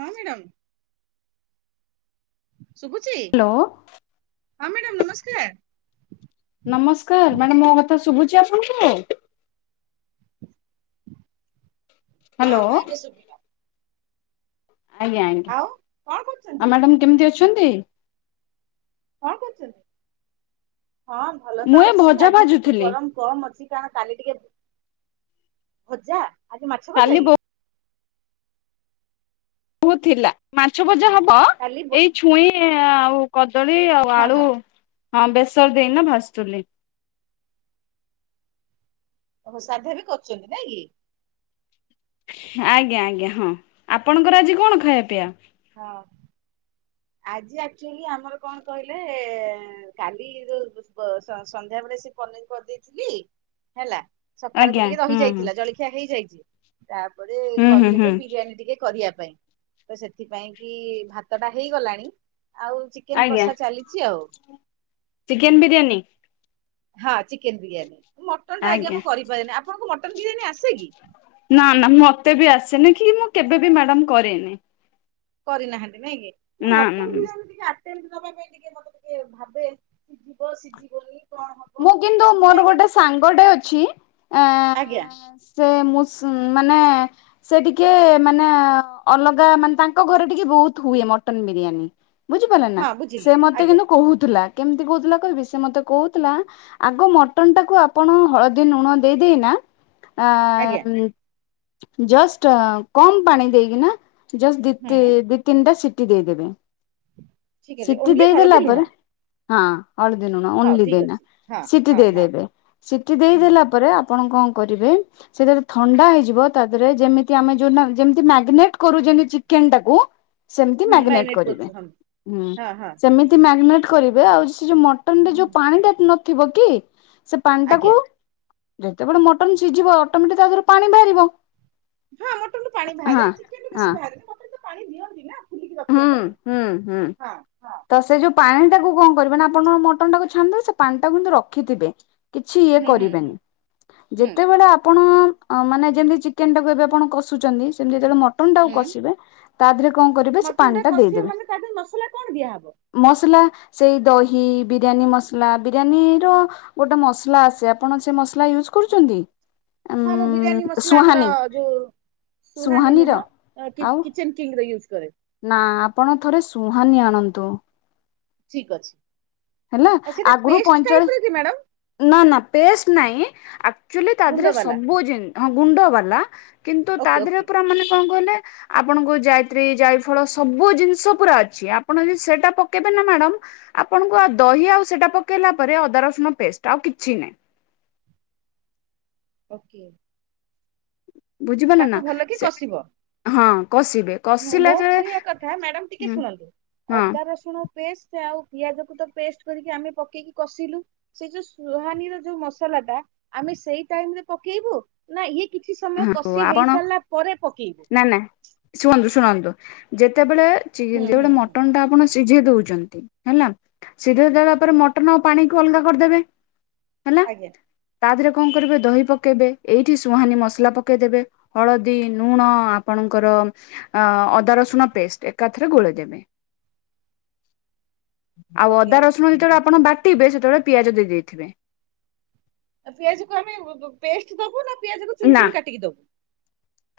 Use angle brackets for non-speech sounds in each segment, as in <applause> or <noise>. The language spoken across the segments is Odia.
ହଁ ମ୍ୟଡାମ। ଶୁଭୁଛି ହ୍ୟାଲୋ ହଁ ମ୍ୟାଡ଼ାମ୍ ନମସ୍କାର୍। ନମସ୍କାର୍। ମାନେ ମୋ କଥା ଶୁଭୁଚି ଆପଣଙ୍କୁ? ହଁ ହେଲୋ। ହଁ ଏବେ ଶୁଭିଲା ଆଜ୍ଞା ଆଜ୍ଞା ଆଉ କଣ ଆ କରୁଛନ୍ତି ମ୍ୟାଡ଼ାମ୍ କେମିତି ଅଛନ୍ତି? କଣ କରୁଛନ୍ତି? ହଁ ଭଲ ତ ମୁଁ ଏ ଅଛି ଭଜା ଆଜି ଟିକେ ଭାଜୁଥିଲି ଗରମ। କମ୍ ଅଛି କଣ କାଲି ଟିକେ, ଭଜା ଆଜି ମାଛ ଭଜା କାଲି କି? ପୁ ଥିଲା ମାଛ ଭଜା ହବ କାଲି ବ ଏଇ ଛୁଇଁ ଆଉ କଦଳୀ ଆଉ ହଁ ଆଳୁ ହଁ ହଁ ବେସର ଦେଇକିନା ଭାଜୁଥିଲି। ଓହୋ ସାଧା ବି କରୁଛନ୍ତି ନାଇଁ କି? ଆଜ୍ଞା ଆଜ୍ଞା ହଁ ଆପଣଙ୍କର ଆଜି କଣ ଖାଇବା ପିଇବା? ହଁ। ଆଜି ଆକ୍ଚୁଲି ଆମର କଣ କହିଲେ କାଲି ଯୋଉ ସ ସ ସନ୍ଧ୍ୟାବେଳେ ସେ ପନିର କରିଦେଇଥିଲି ହେଲା, ସଖାଳୁକୁ ଆଜ୍ଞା ଟିକେ ହୁଁ ରହିଯାଇଥିଲା, ହୁଁ ଜଳି ଖିଆ ହେଇଯାଇଚି, ତାପରେ ହୁଁ ହୁଁ କହିଲେ ଯେ ହୁଁ ବିରିୟାନୀ ଟିକେ କରିଆ ପାଇଁ ତ ସେଥିପାଇଁ କି ଭାତଟା ହେଇଗଲାଣି, ଆଉ ଚିକେନ୍ କଷା ଚାଲିଚି ଆଉ। ଚିକେନ୍ ବିରିୟାନି? ହଁ ଚିକେନ୍ ବିରିୟାନୀ। ମଟନଟା ଆଜ୍ଞା ମୁଁ କରିପାରେନି। ଆପଣଙ୍କୁ ମଟନ୍ ବିରିୟାନୀ ଆସେ କି? ନା, ନା। ମତେ ବି ଆସେନି କି, ମୁଁ କେବେ ବି ମ୍ୟାଡାମ୍ କରିନି। କରିନାହାଁନ୍ତି ନାଇଁକି? ମୁଁ ନା ମଟନ ନା ବିରିୟାନୀ ଟିକେ ଆସ୍ ସେମତି ଦବା ପାଇଁ ଟିକେ ମତେ ଟିକେ ଭାବେ ସିଜିବ, ସିଜିବନି ମୁଁ କିନ୍ତୁ ମୋର ଗୋଟେ ସାଙ୍ଗଟେ ଅଛି, ଆଜ୍ଞା ଆଁ ସେ ମୁସ୍ ମାନେ ସେ ଟିକେ ମାନେ ଅଲଗା ମାନେ ତାଙ୍କ ଘରେ ଟିକେ ବହୁତ୍ ହୁଏ, ମଟନ ବିରିୟାନୀ। ବୁଝିପାରିଲେ ନା? ହଁ ବୁଝିଲି ସେ ମତେ ଆଜ୍ଞା କିନ୍ତୁ କହୁଥିଲା, କେମତି କହୁଥିଲା କହିବି, ସେ ମତେ କହୁ ଥିଲା, ଆଗ ମଟନଟାକୁ ଆପଣ ହଳଦୀ, ନୁଣ ଦେଇ ଦେଇନା ଆ ଆଜ୍ଞା ଜଷ୍ଟ କମ୍ ପାଣି ଦେଇକିନା ଜଷ୍ଟ ଦି ତି ହୁଁ ଦି ତିନିଟା ସିଟି ଦେଇଦେବେ। ଠିକ ଅଛି ସିଟି ଓନ୍ଲି ହଳଦୀ ଦେଇଦେଲା ଲୁଣ ପରେ ହଁ, ହଳଦୀ, ନୁଣ ହଉ ଓନ୍ଲି ଠିକ ଦେଇନା, ଅଛି ହଁ ସିଟି ହଁ ହଁ ଦେଇଦେବେ, ସିଟି ହୁଁ ଦେଇଦେଲା ପରେ ଆପ ଆପଣ କଣ କରିବେ ସେ ଯଦି ଥଣ୍ଡା ହେଇଯିବ, ତା ଦେଏରେ ଯେମିତି ଆମେ ଯୋଉ ନା ଯେମିତି ମାଗିନେଟ୍ କରୁ ଯେମତି ଚିକେନଟାକୁ ସେମତି ମ୍ୟାଗନେଟ୍ ମ୍ୟାରିନେଟ କରିବେ, କରୁଛୁ ହଁ ହୁଁ। ହଁ ହଁ ସେମିତି ମ୍ୟାଗନେଟ୍ କରିବେ ଆଉ ସେ ଯୋଉ ମଟ୍ ହୁଁ, ହୁଁ। ପାଣିଟା ନଥିବ କି, ସେ ଆଜ୍ଞା ପାଣିଟାକୁ ଯେତେବେଳେ ମଟନ୍ ସିଝିବ, ଅଟୋମେଟିକ୍ ତା ଦେହରୁ ପାଣି ବାହାରିବ। ହଁ ମଟନରୁ ପାଣି ହଁ ବାହାରେ, ଚିକେନରୁ ହଁ ବେଶୀ ବାହାରେନି। ମଟନରେ ତ ପାଣି ଦିଅନ୍ତି ନା। ଫୁଲିକି ରଖିବା ହୁଁ, ପାଇଁ। ହୁଁ, ହୁଁ। ହଁ ହଁ ତ ସେ ଯୋଉ ପାଣିଟାକୁ କଣ କରିବେ ନା, ଆପଣଙ୍କ ମଟନଟାକୁ ଛାଣିଦେବେ, ସେ ପାଣିଟାକୁ କିନ୍ତୁ ରଖିଥିବେ କିଛି ଇଏ ହୁଁ ହୁଁ କରିବେନି। ହୁଁ ଯେତେବେଳେ ଆପଣ ଅ ମାନେ ଯେମିତି ଚିକେନଟାକୁ ଏବେ ଆପଣ କଷୁଚନ୍ତି, ସେମିତି ଯେତେବେଳେ ମଟନଟାକୁ କଷିବେ, ତାଧେରେ କଣ କରି ମଟନଟା କଷିବେ ମାନେ ତା ଦେଏରେ ମସଲା କଣ ଦିଆହବ? ମସଲା, ସେଇ ଦହି, ବିରିୟାନୀ ମସଲା, ବିରିୟାନୀର ଗୋଟେ ମସଲା ଆସେ, ଆପଣ ସେ ମସଲା ୟୁଜ୍ କରୁଚନ୍ତି? ହଁ, ମୁଁ ବିରିୟାନୀ ମସଲା ଆମର ଯୋଉ ସୁହାନୀ ସୁହାନୀର ନୁହଁ, କି-କିଚେନ୍ କିଙ୍ଗର ୟୁଜ୍ କରେ। ନାଁ, ଆପଣ ଥରେ ସୁହାନୀ ଆଣନ୍ତୁ। ଠିକ୍ ଅଛି। ଆ ସେଇଟା ପେଷ୍ଟ୍ ଟାଇପର କି ମ୍ୟାଡାମ୍? ନାଁ ନାଁ, ପେଷ୍ଟ୍ ନାଇଁ, ଆକ୍ଚୁଆଲି ତା ଗୁଣ୍ଡ ଦେହରେ ବାଲା ସବୁ ଜିନ ହଁ, ଗୁଣ୍ଡ ବାଲା କିନ୍ତୁ, ଓକେ ତାଦେହରେ ଓକେ ପୁରା ମାନେ କଣ କହିଲେ ଆପଣଙ୍କୁ ଜାଇତ୍ରୀ, ଜାଇଫଳ ସବୁ ଜିନିଷ ପୁରା ଅଛି, ଆପଣ ଯଦି ସେଇଟା ପକେଇବେ ନା ମ୍ୟାଡ଼ାମ୍ ଆପଣଙ୍କୁ ଆଉ ଦହି ଆଉ ସେଇଟା ପକେଇଲା ପରେ ଅଦା ରସୁଣ ପେଷ୍ଟ୍, ଆଉ କିଛି ନାହିଁ। ଓକେ। ବୁଝିପାରିଲ ନା? ତାକୁ ଭଲ ସେ ହଁ, କଷିବେ। କଷିଲା ମୋ-ମୋ ଯେ କହିଆ କଥା, ମ୍ୟାଡାମ୍ ଟିକେ ହୁଁ, ଶୁଣନ୍ତୁ। ହଁ ଅଦା, ରସୁ ରସୁଣ ପେଷ୍ଟ ଆଉ ପିଆଜକୁ ତ ପେଷ୍ଟ କରିକି ଆମେ ପକେଇକି କଷିଲୁ ସେ ଯୋଉ ସୁହାନୀର ଯୋଉ ମସଲାଟା, ଆମେ ସେଇ ଟାଇମରେ ପକେଇବୁ ନା ଇଏ କିଛି ସମୟ ହଁ ହଉ କଷି ଆପଣ ହେଇସାରିଲା ପରେ ପକେଇବୁ? ନା ନା ଶୁଣନ୍ତୁ, ଶୁଣନ୍ତୁ, ଯେତେବେଳେ ଯେ ହୁଁ ହୁଁ ଯେଗୋଟେ ହୁଁ। ମଟନ୍ ଟା ଆପଣ ସିଝେଇ ଦଉଚନ୍ତି, ହେଲା ସିଝେଇ ଦେବା ପରେ ମଟନ ଆଉ ପାଣିକୁ ଅଲଗା କରିଦେବେ। ହେଲା, ଆଜ୍ଞା ତା ଦେହେରେ କଣ କରିବେ ଦହି ପକେଇବେ, ଏଇଠି ସୁହାନୀ ମସ୍- ଲା ପକେଇଦେବେ ହଳଦୀ ନୁଣ ଆପଣଙ୍କର ଅ ଅଦା ରସୁଣ ପେଷ୍ଟ୍ ଏକାଥରେ ଗୋଳେଇ ଦେବେ। <unintelligible> ଆଉ ଓକେ ଅଦା ରସୁଣ ଯେତେବେଳେ ଆପଣ ବାଟିବେ ସେତେବେଳେ ପିଆଜ ଦେଇ ଦେଇଥିବେ। ପିଆଜ କୁ ଆମେ ପେଷ୍ଟ ଦବୁ ନା ପିଆଜକୁ ଚୁନ୍ ନା ଚୁନ୍ କାଟିକି ଦବୁ?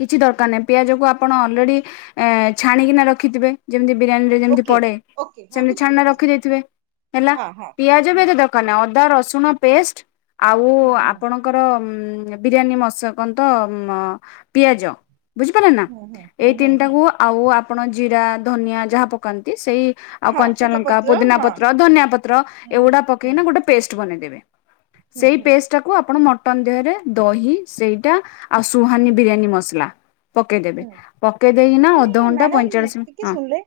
କିଛି ଦରକାର ନାହିଁ ପିଆଜକୁ ଆପଣ ଅଲରେଡ଼ି ଛାଣିକିନା ରଖିଥିବେ। ଯେମିତି ବିରିୟାନୀ ରେ ଯେମିତି ଓକେ ପଡେ ଓକେ ହଁ ସେମିତି ବୁଝିଲି ଛାଣିକିନା ବୁଝିଲି ବୁଝିଲି। ରଖିଦେଇଥିବେ ହେଲା। ହଁ ହଁ ପିଆଜ ବି ହୁଁ। ଏତେଦର କାର ନାଇଁ ଅଦା ରସୁଣ ପେଷ୍ଟ ଆଉ ହୁଁ ହୁଁ ଆପଣ ଙ୍କର ବିରିୟାନୀ ମଶ କଣ ତ ମ ପିଆଜ ବୁଝିପାରିଲେ ନା ହୁଁ ହୁଁ ହୁଁ ଏଇ ହୁଁ ହୁଁ। ତିନିଟାକୁ ଆଉ ଆପଣ ଜିରା ଧନିଆ ଯାହା ପକାନ୍ତି ସେଇ ଆଉ ହଁ କଞ୍ଚା ଲଙ୍କା ତେଜପତ୍ର ପୁଦିନା ହଁ। ପତ୍ର ଧନିଆ ପତ୍ର ହୁଁ ହୁଁ ଏଗୁଡା ହୁଁ ପକେଇନା ଗୋଟେ ପେଷ୍ଟ୍ ବନେଇଦେବେ। ହୁଁ ସେଇ ହୁଁ ପେଷ୍ଟ ଟାକ ଟାକୁ ମଟନ ଦେହରେ ଦହି ସେଇଟା ଆଉ ସୁହାନୀ ହୁଁ ବିରିୟାନୀ ମସଲା ପକେଇଦେବେ ହୁଁ। ପକେଇ ଦେଇକିନା ଆମେ ଅଧଘଣ୍ଟା ମ୍ୟାଡାମ ପଇଁଚାଳିଶ ଟିକେ ମିନିଟ୍ ହଁ। ଶୁଣିଲେ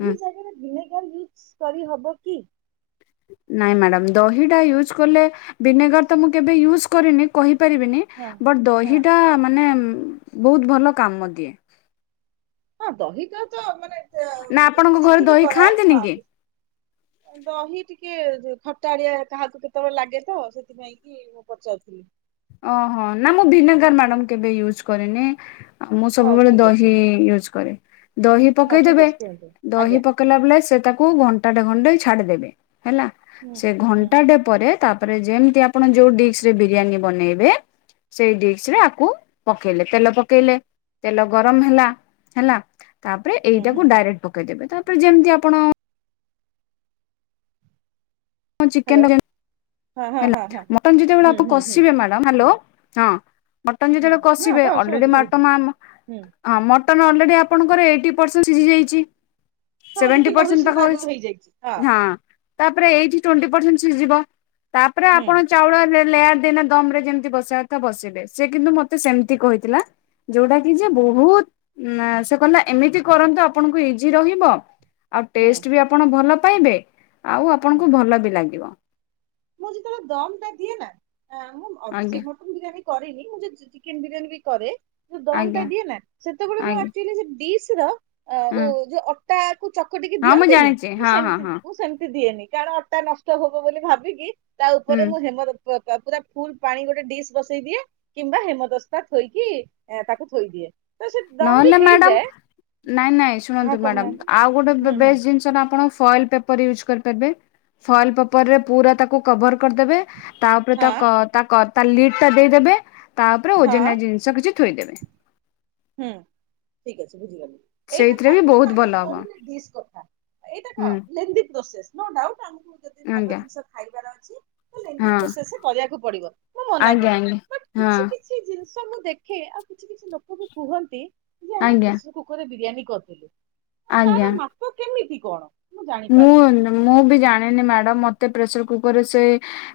ହୁଁ ଜାଗାରେ ଭିନେଗାର୍ ୟୁଜ୍ କରିହବ କି? ନାଇଁ ମ୍ୟାଡ଼ାାମ ଦହିଟା ୟୁଜ୍ କଲେ ଭିନେଗାର ତ ମୁଁ କେବେ ୟୁଜ କରିନି କହିପାରିବିନି। ହଁ ବଟ୍ ହଁ। ଦହିଟା ମାନେ ବହୁତ ଭଲ କାମ ଦିଏ। ହଁ ଦହିଟା ତ ନା ଆପଣଙ୍କ ଘରେ ମାନେ <inaudible> ଦହି କରାଏ ଖାଆନ୍ତିନି କି? ହଁ। ଦହି ଟିକେ ଖଟାଳିଆ କାହାକୁ କେତେବେଳେ ଲାଗେ ତ ସେଥିପାଇଁ କି କି ମୁଁ ପଚାରୁଥିଲି। ଓ ହୋ ନା ମୁଁ ଭିନେଗାର ମ୍ୟାଡାମ୍ କେବେ ୟୁଜ କରିନି। ମୁଁ ହଉ ସବୁବେଳେ ଠିକ ଅଛି ଦହି ୟୁଜ୍ କରେ ଦହି ହଉ ଠିକ ପକେଇଦେବେ ଅଛି କୁହନ୍ତୁ ଦହି ଆଜ୍ଞା ପକ କଲା ବେଳେ ସେ ତାକୁ ଘଣ୍ଟା ଖଣ୍ଡେ ଛାଡ଼ି ଦେବେ ହେଲା ହୁଁ ସେ ହୁଁ ଘଣ୍ଟାଟେ ପରେ ତାପରେ ଯେମିତି ଆପଣ ଯୋଉ ଡିସ୍ ରେ ବିରିୟାନୀ ବନେଇବେ ସେଇ ଡିିସ୍ ରେ ଆକୁ ପକେଇଲେ ତେଲ ପକେଇଲେ ତେଲ ଗରମ ହେଲା ହେଲା ତାପରେ ହୁଁ ହୁଁ ଏଇଟାକୁ ଡାଇରେକ୍ଟ ପକେଇଦେବେ ତାପରେ ଯେମତି ଆପଣ ମୁଁ ହ୍ୟାଲୋ ଚିକେନ୍ ହଁ ହଁ ହେଲା ହଁ ହଁ ମଟନ୍ ଯେତେବେଳେ ହୁଁ ଆପଣ ହୁଁ ହୁଁ। କସିବେ ମ୍ୟାଡ଼ାମ ହ୍ୟାଲୋ ହୁଁ ହଁ। ମଟନ୍ ହୁଁ ଯେତେବେଳେ ହଁ କଷିବେ କହ ଅଲରେଡି ଶୁଣନ୍ତୁ ଶୁଭୁଛି ମଟନ୍ ଆମ ହୁଁ ହଁ ମଟନ୍ ଅଲରେଡ଼ି ଆପଣଙ୍କର ଏଇଟି ପରସେଣ୍ଟ ସିଝି ଯାଇଛି। ହଁ ଦି ସେଭେଣ୍ଟି ତିନିଟା ପରସେଣ୍ଟ ହୁଇସିଲ ତ ପାଖ ହେଇଚି ଆଗରୁ ହେଇଯାଇଛି ହଁ ତାପରେ ଏଇଠି ଟ୍ୱଣ୍ଟି ପରସେଣ୍ଟ ସିଜିବ। ତାପରେ ହୁଁ ଆପଣ ଚାଉଳ ଲେୟାର ଦେଇକିନା ଦମରେ ଯେମିତି ବସେଇବା କଥା ବସେଇବେ ସେ କିନ୍ତୁ ମତେ ସେମିତି କହିଥିଲା। ଯଉଟା କି ଯେ ବହୁତ ନେ ସେ କହିଲା ଏମିତି କରନ୍ତୁ ଆପଣଙ୍କୁ ଇଜି ରହିବ ଆଉ ହୁଁ ଟେଷ୍ଟ ବି ଆପଣ ଭଲ ପାଇବେ ଆଉ ହୁଁ। ଆପଣଙ୍କୁ ଭଲ ବି ଲାଗିବ। ମୁଁ ଯେତେବେଳେ ଦମ୍ ଟା ଦିଏ ନାଆଁ ମୁଁ ଅ ଆଜ୍ଞା ମଟନ ବିରିୟାନୀ କରିନି ମୁଁଜଦି ଚିକେନ ବିରିୟାନୀ ବି କରେ ଯୋଉ ଦମ୍ ଟା ଆଜ୍ଞା। ଦିଏ ନା ସେତେବେଳେ ମୁଁ ଆଜ୍ଞା ଏକ୍ଟୁଲୀ ସେ ଡିସର ଓ ହଁ ଜ ଅ ଅଟାକୁ ଚକଟିକି ହଁ ମୁଁ ଦିଅନ୍ତିନି ଜାଣିଛି ମୁଁ ହଁ ହଁ ସେମତି ହଁ ମୁଁ ସେମିତି ଦିଏନି କାରଣ ଅଟା ନଷ୍ଟ ହବ ବୋଲି ଭାବିକି କି ତା ହୁଁ ଉପରେ ମୁଁ ହେମ ପୁରା ଫୁଲ ପାଣି ଗୋଟେ ଡିସ୍ ବସେଇ ଦିଏ। କିମ୍ବା ହେମଦସ୍ତା ଥୋଇକି ତାକୁ ଥୋଇଦିଏ। ତ ସେ ଦମ୍ ବି ହେଇଯାଏ। ନାଇଁ-ନାଇଁ ହଁ ଶୁଣନ୍ତୁ ମ୍ୟାଡ଼ମ୍ କହୁନାହାନ୍ତି ଆଉ ଗୋଟେ ହୁଁ ହୁଁ ବେଷ୍ଟ ଜିନିଷଟା ଆପଣ ଫଏଲ୍ ପେପ୍ ପର୍ ୟୁଜ୍ କରିପାରିବେ ଫଏଲ୍ ପେପର୍ ରେ ପୁରା ତାକୁ କଭର୍ କରିଦେବେ, ତାପରେ ତା ହଁ କ ତା କ ତା ଲିଡ୍ ଟା ଦେଇଦେବେ ତା ଓପରେ ହଁ ଓଜନିଆ ଜିନିଷ କିଛି ଥୋଇଦେବେ। ହୁଁ ଠିକ୍ ଅଛି ବୁଝିଗଲି। ଏଇଟା ସେଇଥିରେ ତ ବି ଆପଣ ବହୁତ ମ୍ୟାଡମ୍ ଭଲ ହବ କହିଲେ ଡିସ୍ କଥା, ଏଇଟା କଣ ହୁଁ। Lengthy process. ନୋ ଡାଉଟ୍ ଆମୁକୁ ଯଦି ଭଲ ଆଜ୍ଞା ଜିନିଷ ଖାଇବାର ଅଛି, ତ ଲେନ୍ଦି ହଁ ପ୍ରୋସେସ୍ ରେ କରିବାକୁ ପଡିବ ମୁଁ ମନା ଆଜ୍ଞା କରୁନି। ଆଜ୍ଞା ବଟ ହଁ। କିଛି କିଛି ଜିନିଷ ମୁଁ ଦେଖେ, ଆଉ କିଛି-କିଛି ଲୋକ ବି କୁହନ୍ତି ଆଜ୍ଞା। କୁକର୍ ରେ ବିରିୟାନୀ <unintelligible> ଆଜ୍ଞା। <unintelligible> କେମିତି କଣ? ମୁଁ ଜାଣିପାରେନି। ମୁଁ-ମୁଁ ବି ଜାଣିନି ମ୍ୟାଡ଼ମ୍, ମତେ ପ୍ରେସର୍ କୁକର୍ ରେ ସେ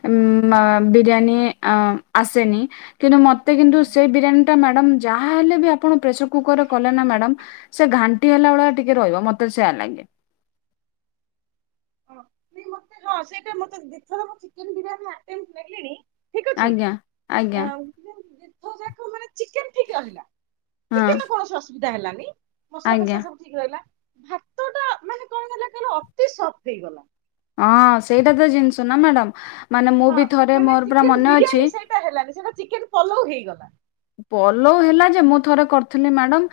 ଉଁ ମ ବିରିୟାନୀ ଅ ଆସେନି, କିନ୍ତୁ ମତେ କିନ୍ତୁ ସେଇ ବିରିୟାନୀ ଟା ମ୍ୟାଡ଼ମ୍ ଯାହା ହେଲେ ବି ଆପଣ ପ୍ରେସର୍ କୁକର୍ ରେ କଲେ ନା ମ୍ୟାଡ଼ମ୍ ସେ ଘାଣ୍ଟି ହେଲା ଭଳିଆ ଟିକେ ରହିବ ମତେ ସେୟା ଲାଗେ। ହଁ ସେ ମତେ ହଁ ସେଇଟା ମତେ ଥର ମୁଁ ଚିକେନ ବିରିୟାନି ଆଟେମ୍ଟ୍ ନେଲିଣି ଠିକ୍ ଅଛି, ଆଜ୍ଞା। ଆ ଆଜ୍ଞା ଦି ଥର ଯାକ ମାନେ ଚିକେନ୍ ଠିକ୍ ରହିଲା ହଁ ଚିକେନ୍ ର କୌଣସି ଅସୁବିଧା ହେଲାନି, ମସଲା ଆଜ୍ଞା ଫସଲା ସବୁ ଠିକ୍ ରହିଲା, ଭାତଟା ମାନେ କଣ ହେଲା କହିଲ ଅତି ସଫ୍ଟ ହେଇଗଲା। ହଁ ସେଇଟା ତ ଜିନିଷ ନା ମ୍ୟାଡ଼ମ୍, ମାନେ ମୁଁ ବି ଥରେ ମୋର ପୁରା ମନେ ଅଛି ଟା ହେଲାନି ସେଇଟା ଚିକେନ ପଲଉ ହେଇଗଲା। ପଲଉ ହେଲା ଯେ, ମୁଁ ଥରେ କରିଥିଲି ମ୍ୟାଡାମ୍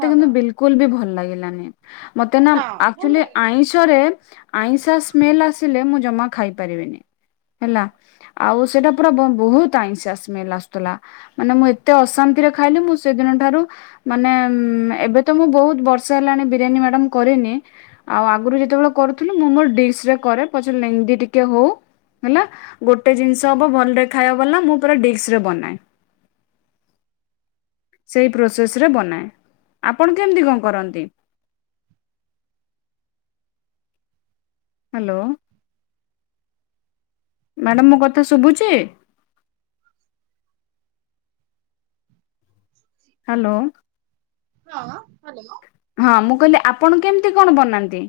ହଁ କିନ୍ତୁ ହଁ ବିଲକୁଲ୍ ବି ଭଲ୍ ଲାଗିଲାନି। ମତେ ନା ଭଲ ଆକ୍ଚୁଲି ଲାଗିଲାନି। ଆଇଁଷ୍ ଷରେ ଆଇଁଷିଆ ସ୍ମେଲ୍ ଆସିଲେ ମୁଁ ଜମା ଖାଇ ପାରିବିନି। ହେଲା ଆଉ ସେଇଟା ପୁରା ବହୁତ୍ ଆଇଁଷଆ ସ୍ମେଲ୍ ଆସୁଥିଲା, ମାନେ ମୁଁ ଏ ତେ ଅଶାନ୍ତିରେ ଖାଇଲି, ମୁଁ ସେଦିନ ଠାରୁ ମାନେ ଏବେ ତ ମୁଁ ବହୁତ୍ ବର୍ଷେ ହେଲାଣି ବିରିୟାନୀ ମ୍ୟାଡ଼ମ୍ କରିନି। ଆଉ ଆଗୁରୁ ଯେତବଳେ କରୁଥିଲି, ମୁଁ ମୋର ଡିସ୍ ରେ କରେ ପଛରେ ଲେନ୍ଦୀ ଟିକେ ହଉ। ହେଲା ଗୋଟେ ଜିନିଷ ହବ ଭଲରେ <unintelligible> ମୁଁ ପୁରା ଡିକ୍ସ ରେ ବନାଏ। ସେଇ ପ୍ରୋସେସ୍ ରେ ବନାଏ, ଆପଣ କେମ୍ତି କଣ କରନ୍ତି? ହାଲୋ। ମ୍ୟାଡ଼ମ୍ ମୋ କଥା ଶୁଭୁଛି? <inaudible> ହାଲୋ। ହଁ ହାଲୋ। ହଁ ମୁଁ କହିଲି ଆପଣ କେମ୍ତି କଣ ବନାନ୍ତି?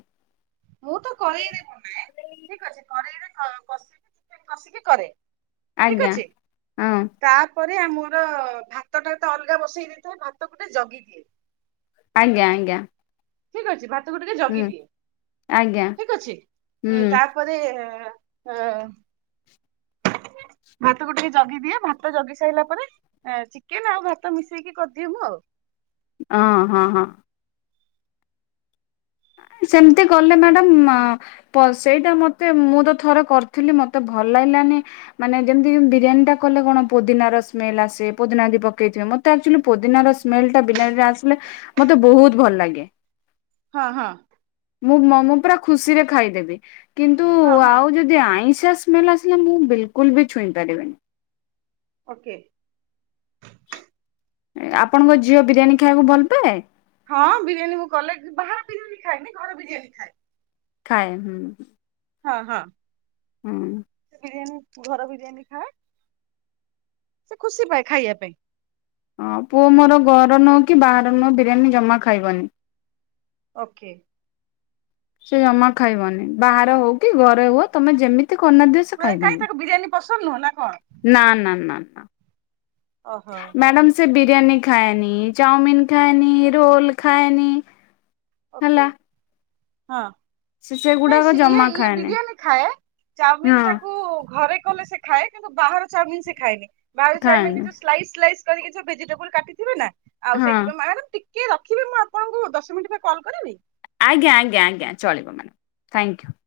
ମୁଁ ତ କରେଇରେ ବନାଏ, ଠିକ୍ ଅଛି କରେଇରେ କସି କସିକି କରେ। ଠିକ ଆଜ୍ଞା, ଅଛି। ହଁ। ତାପରେ ମୋର ଭାତଟା ତ ଅଲଗା ବସେଇ ଦେଇଥାଏ, ଭାତ ଗୋଟେ ଜଗିଦିଏ। ଆଜ୍ଞା-ଆଜ୍ଞା। ଠିକ୍ ଅଛି ଭାତକୁ ଟିକେ ଜଗିଦିଏ, ଆଜ୍ଞା ଠିକ୍ ଅଛି ଉଁ ହୁଁ ତା ପରେ <unintelligible> ଭାତକୁ ଟିକେ ଜଗିଦିଏ, ଭାତ ଜଗି ସାଇଲା ପରେ ଏ ଚିକେନ ଆଉ ଭାତ ମିଶେଇକି କରିଦିଏ ମୁଁ ଆଉ। ଅଁ ହଁ ହଁ। ସେମତି କଲେ ମ୍ୟାଡମ୍ ଅଁ ପ ସେଇଟା ମତେ ମୁଁ ତ ଥରେ କରିଥିଲି ମତେ ଭଲ ଲାଗିଲାନି। ମାନେ ଯେମତି ବିରିୟାନୀ ଟା କଲେ କଣ ପୋଦିନାର ସ୍ମେଲ ଆସେ ପୋଦିନା ଯଦି ପକେଇଥିବେ ମ ମତେ ଆକ୍ଚୋଲି ପୋଦିନାର ସ୍ମେଲ ଟା ବିରିୟାନୀ ଆସିଲେ ମତେ ବହୁତ ଭଲ ଲାଗେ। ହଁ ହଁ। ମୁଁ ମ ମୁଁ ପୁରା ଖୁସିରେ ଖାଇଦେବି କିନ୍ତୁ ହଁ ହଁ ଆଉ ଯଦି ଦି ଆଇଁଷିଆ ସ୍ମେଲ ଆସିଲେ ମୁଁ ବିଲକୁଲ ବି ଛୁଇଁ ପାରିବିନି। ଓକେ। ଏ ଆପଣଙ୍କ ଝିଅ ବିରିୟାନୀ ଖାଇଆକୁ ଭଲ ପାଏ? ହଁ ବିରିୟାନୀ ମୁଁ କଲେ ବାହାର ବିରିୟାନୀ ଖାଏନି ଘର ବିରିୟାନୀ ଖାଏ। ଖାଏ ହୁଁ। ହଁ ହଁ। ହୁଁ। ବିରିୟାନୀ ଘର ବିରିୟାନୀ ଖାଏ। ସେ ଖୁସି ପାଏ ଖାଇଆ ପାଇଁ। ହଁ ପୁଅ ମୋର ଘର ନୁଅ କି ବାହାରେ ନୁଅ ବିରିୟାନୀ ଜମା ଖାଇବନି। ଓକେ। ସେ ଜମା ଖାଇବନି ବାହାରେ ହଉ କି ଘରେ ହୁଅ ତମେ ଯେମିତି କରନି ନା ଦିଅ ସେ ମାନେ କାଇଁ ଖାଇବନି। ତାକୁ ବିରିୟାନି ପସନ୍ଦ ନୁହଁ ନା କଣ? ନା ନା ନା ନା ଓହୋ ମ୍ୟାଡାମ ସେ ବିରିୟାନି ଖାଏନି, ଚାଓମିିନ ଖାଏନି, ରୋଲ ଖାଏନି। ହେଲା। ଓକେ ହଁ। ସେ ନାଇଁ ସେଗୁଡାକ ସେ ଇଏ ଜମା ଇଏ ଖାଏନି ବିରିୟାନି ଖାଏ ଚାଓମିନ ହଁ ଟାକୁ ଘରେ କଲେ ସେ ଖାଏ କିନ୍ତୁ ବାହାର ଚାଓମିନ ସିଏ ଖାଏନି ବାହାର ଖାଏନି ଚାଓମିନରେ ଯୋଉ ସ୍ଲାଇସ୍ ସ୍ଲାଇସ୍ କରିକି ସେ ଭେଜିଟେବୁଲ କାଟିଥିବେ ନା ଆଉ ହଁ। ସେଇଥି ମ୍ୟାଡାମ ଟି କେ ରଖିବେ ମୁଁ ଆପଣଙ୍କୁ ଦଶ ମିନିଟ୍ ପରେ କଲ୍ କରିବି? ଆଜ୍ଞା ଆଜ୍ଞା ଆଜ୍ଞା ଚଳିବ ମ୍ୟାମ ଥ୍ୟାଙ୍କ ୟୁ।